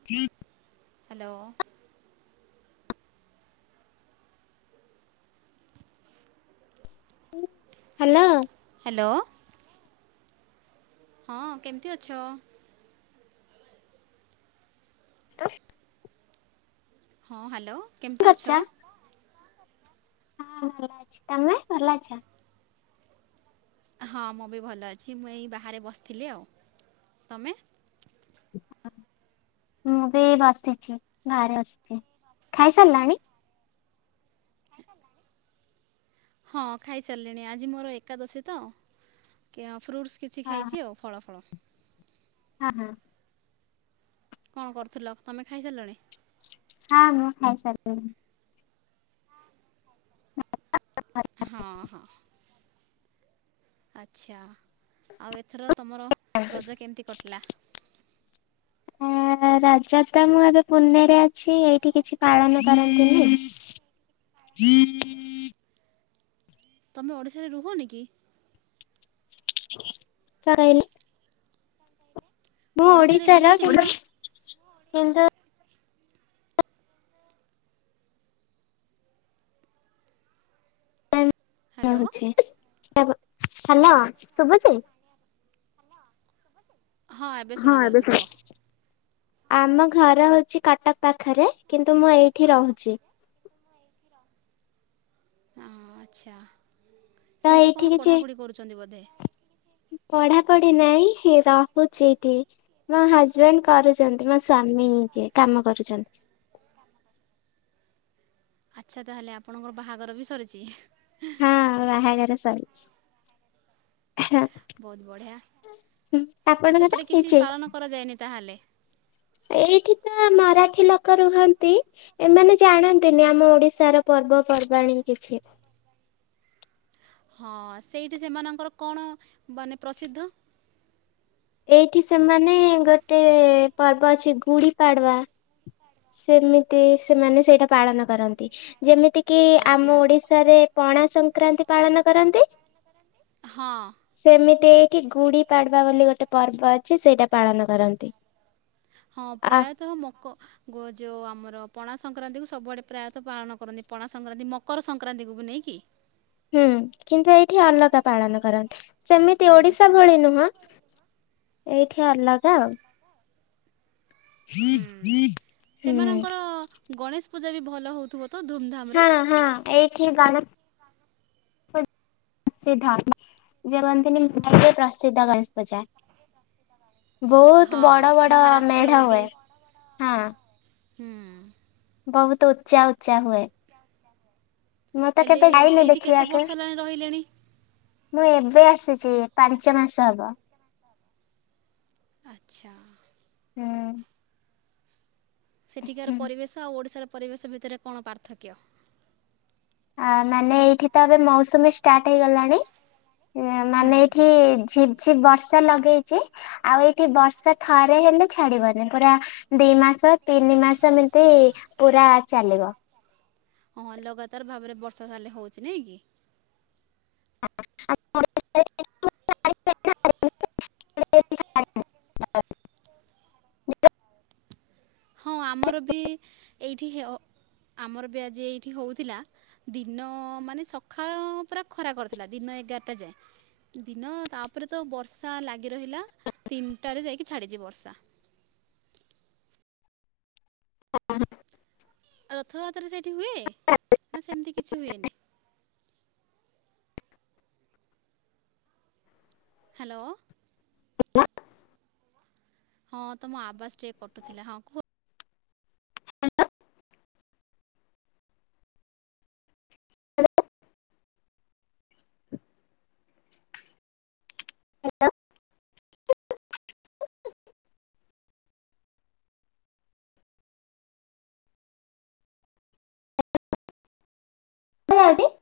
[inaudible] Hello. Hello. Hello. ହଁ, କେମିତି ଅଛ? [inaudible] ହଁ, ହ୍ୟାଲୋ, କେମିତି କରୁଛ? ଅଛ? ହଁ, ଭଲ ଅଛି। ତମେ ଭଲ ଅଛ? ହଁ, ମୁଁ ବି ଭଲ ଅଛି। ମୁଁ ଏଇ ବାହାରେ ବସିଥିଲି, ଆଉ। ତମେ? ମୁଁ ବି ବସିଛି, ବାହାରେ ବସିଛି। ଖାଇସାରିଲଣି? [unintelligible] ହଁ, ଖାଇସାରିଲିଣି, ଆଜି ମୋର ଏକାଦଶୀ ତ [unintelligible] ଫ୍ରୁଟସ୍‌ କିଛି ହଁ ଖାଇଛି ଆଉ ଫଳ ଫଳ। ହଁ, ହଁ। କଣ କରୁଥିଲ, ତମେ ଖାଇସାରିଲଣି? ହଁ, ମୁଁ ଖାଇ ସାରିଲିିଣି। ହଁ, ହଁ। ଆଚ୍ଛା, ଆଉ ଏଥର ତମର ରଜ କେମିତି କଟିଲା? [inaudible] ଆ ରଜ ତ ମୁଁ ଏବେ ପୁନେରେ ଅଛି, ଏଇଠି କିଛି ପାଳନ କରନ୍ତିନି। [inaudible] ତମେ ଓଡ଼ିଶାରେ ରୁହନି କି? [unintelligible] ମୁଁ ଓଡ଼ିଶାରେ ଓଡ଼ିଶାର, ରୁହନ୍ତିନି କିନ୍ତୁ, କି? କିନ୍ତୁ ହ୍ୟାଲୋ ରହୁଛି। ତାପ ହ୍ୟାଲୋ, ଶୁଭୁଛି? ହ୍ୟାଲୋ ଶୁଭୁଛି? ହଁ, ଏବେ ଶୁଭୁଛି। ଆମ ଘର ହଉଛି କଟକ ପାଖରେ, କିନ୍ତୁ ମୁଁ ଏଇଠି ରହୁଛି। ହଁ ଆଚ୍ଛା। ତ ସେଇଠି ଏଇଠି କଣ କିଛି ପଢ଼ାପଢ଼ି କରୁଛନ୍ତି ବୋଧେ? ପଢାପଢି ନାଇଁ ରହୁଛି ଇଠି। ମୋ ହଜବେଣ୍ଡ୍ କରୁଚନ୍ତି, ମୋ ସ୍ଵାମୀ ଯିଏ କାମ କରୁଛନ୍ତି। ଆଚ୍ଛା। ତା ହେଲେ ଆପଣଙ୍କର ବାହାଘର ବି ସରିଛି। ହଁ, ବାହାଘର ସରିଛି। ବହୁତ ବଢିଆ। ଆପଣଙ୍କର ସେପଟେ କିଛି ହେଇଛି? ପାଳନ କରାଯାଏନି ତାହେଲେ? ଏଇଠି ତ ମରାଠି ଲୋକ ରୁହନ୍ତି। ଏମାନେ ଜାଣନ୍ତିନି ଆମ ଓଡିଶାର ପର୍ବପର୍ବାଣୀ କିଛି। ହଁ। ସେଇଠି ସେମାନଙ୍କର କଣ ମାନେ ପ୍ରସିଦ୍ଧ? ଏଇଠି ସେମାନେ ଗୋଟେ ପର୍ବ ଅଛି ଗୁଡି ପାଡୁଆ। ସେମିତି ସେମାନେ ସେଇଟା ପାଳନ କରନ୍ତି। ଯେମିତିକି ଆଜ୍ଞା ଆମ ଓଡିଶାରେ ପଣା ସଂକ୍ରାନ୍ତି ପାଳନ କରନ୍ତି। ହଁ। ସେମିତି ଏଇଠି ଗୁଡି ପାଡ୍ବା ବୋଲି ଗୋଟେ ପର୍ବ ଅଛି, ସେଇଟା ପାଳନ କରନ୍ତି। ହଁ ଆ ପ୍ରାୟତଃ ମକ ଗୋ ଯୋଉ ଆମର ପଣା ସଂକ୍ରାନ୍ତିକୁ ସବୁଆଡ଼େ ପ୍ରାୟତଃ ପାଳନ କରନ୍ତି। ପଣା ସଂକ୍ରାନ୍ତି, ମକର ସଂକ୍ରାନ୍ତିକୁ ବି ନେଇକି ହୁଁ କିନ୍ତୁ ଏଇଠି ଅଲଗା ପାଳନ କରନ୍ତି। ସେମିତି ହୁଁ ଓଡିଶା ଭଳି ନୁହଁ। ଏଇଠି ଅଲଗା ଆଉ। ହୁଁ [inaudible] ସେମାନଙ୍କର ଗଣେଶ ପୂଜା ବି ଭଲ ହେଉଥିବ। ତ ଧୁମଧାମରେ ହଁ ହଁ ଏଇଠି ବାଣ ସିଧା। ଇଏ ରହନ୍ତିନି ମୁଁ ଭାବେ ପ୍ରସିଦ୍ଧ ଗଣେଶ ପୂଜା। ବହୁତ ହଁ ବଡ ବଡ ମହାରାଷ୍ଟ୍ରର ମେଢ ହୁଏ। ହଁ। ହଁ। ବହୁତ ଉଚ୍ଚା ଉଚ୍ଚା ହୁଏ। ଉଚ୍ଚା ଉଚ୍ଚା ହୁଏ। ମୁଁ ତ କେବେ ଯାଇନି ବର୍ଷ ଦେଖିବାକୁ? ହେଲାଣି ରହିଲେଣି ମୁଁ ଏବେ ଆସିଛି, ପାଞ୍ଚ ମାସ ହବ। ଆଚ୍ଛା। ଉଁ। ସେଠିକାର ହୁଁ। ପରିବେଶ ଆଉ ଓଡ଼ିଶାର ପରିବେଶ ଭିତରେ କଣ ପାର୍ଥକ୍ୟ? ଆ ମାନେ ଏଇଠି ତ ଏବେ ମୌସୁମୀ ଷ୍ଟାର୍ଟ୍ ହେଇଗଲାଣି। ହୁଁ। ମାନେ ଏଇଠି ଝିପ୍ ଝିପ୍ ବର୍ଷା ଲଗେଇଛି। ଆଉ ଏଠି ବର୍ଷା ଥରେ ହେଲେ ଛାଡିବନି, ପୁରା ଦି ମାସ ତିନି ମାସ ଏମିତି ପୁରା ଚାଲିବ। ହଁ ଲଗାତାର ଭାବରେ ବର୍ଷା ତା ହେଲେ ହଉଚି ନାଇଁ କି? [inaudible] [inaudible] ହଁ ଆମର ବି ଏଇଠି ହ-ଅ-ଆମର ବି ଆଜି ଏଇଠି ହେଉଥିଲା। ଦିନ ମାନେ ସକାଳ ପୁରା ଖରା କରିଥିଲା ଦିନ ଏଗାରଟା ଯାଏ। ଦିନ ତା ପରେ ତ ବର୍ଷା ଲାଗି ରହିଲା। ତିନିଟାରେ ଯାଇକି ଛାଡ଼ିଛି ବର୍ଷା। [inaudible] ରଥଯାତ୍ରା ସେଇଠି ହୁଏ। ନା, ସେମିତି କିଛି ହୁଏନି। ହ୍ୟାଲୋ। ହଁ ତମ ଆବାସ ଟିକେ କଟୁଥିଲା। ହଁ, କୁହ। [unintelligible]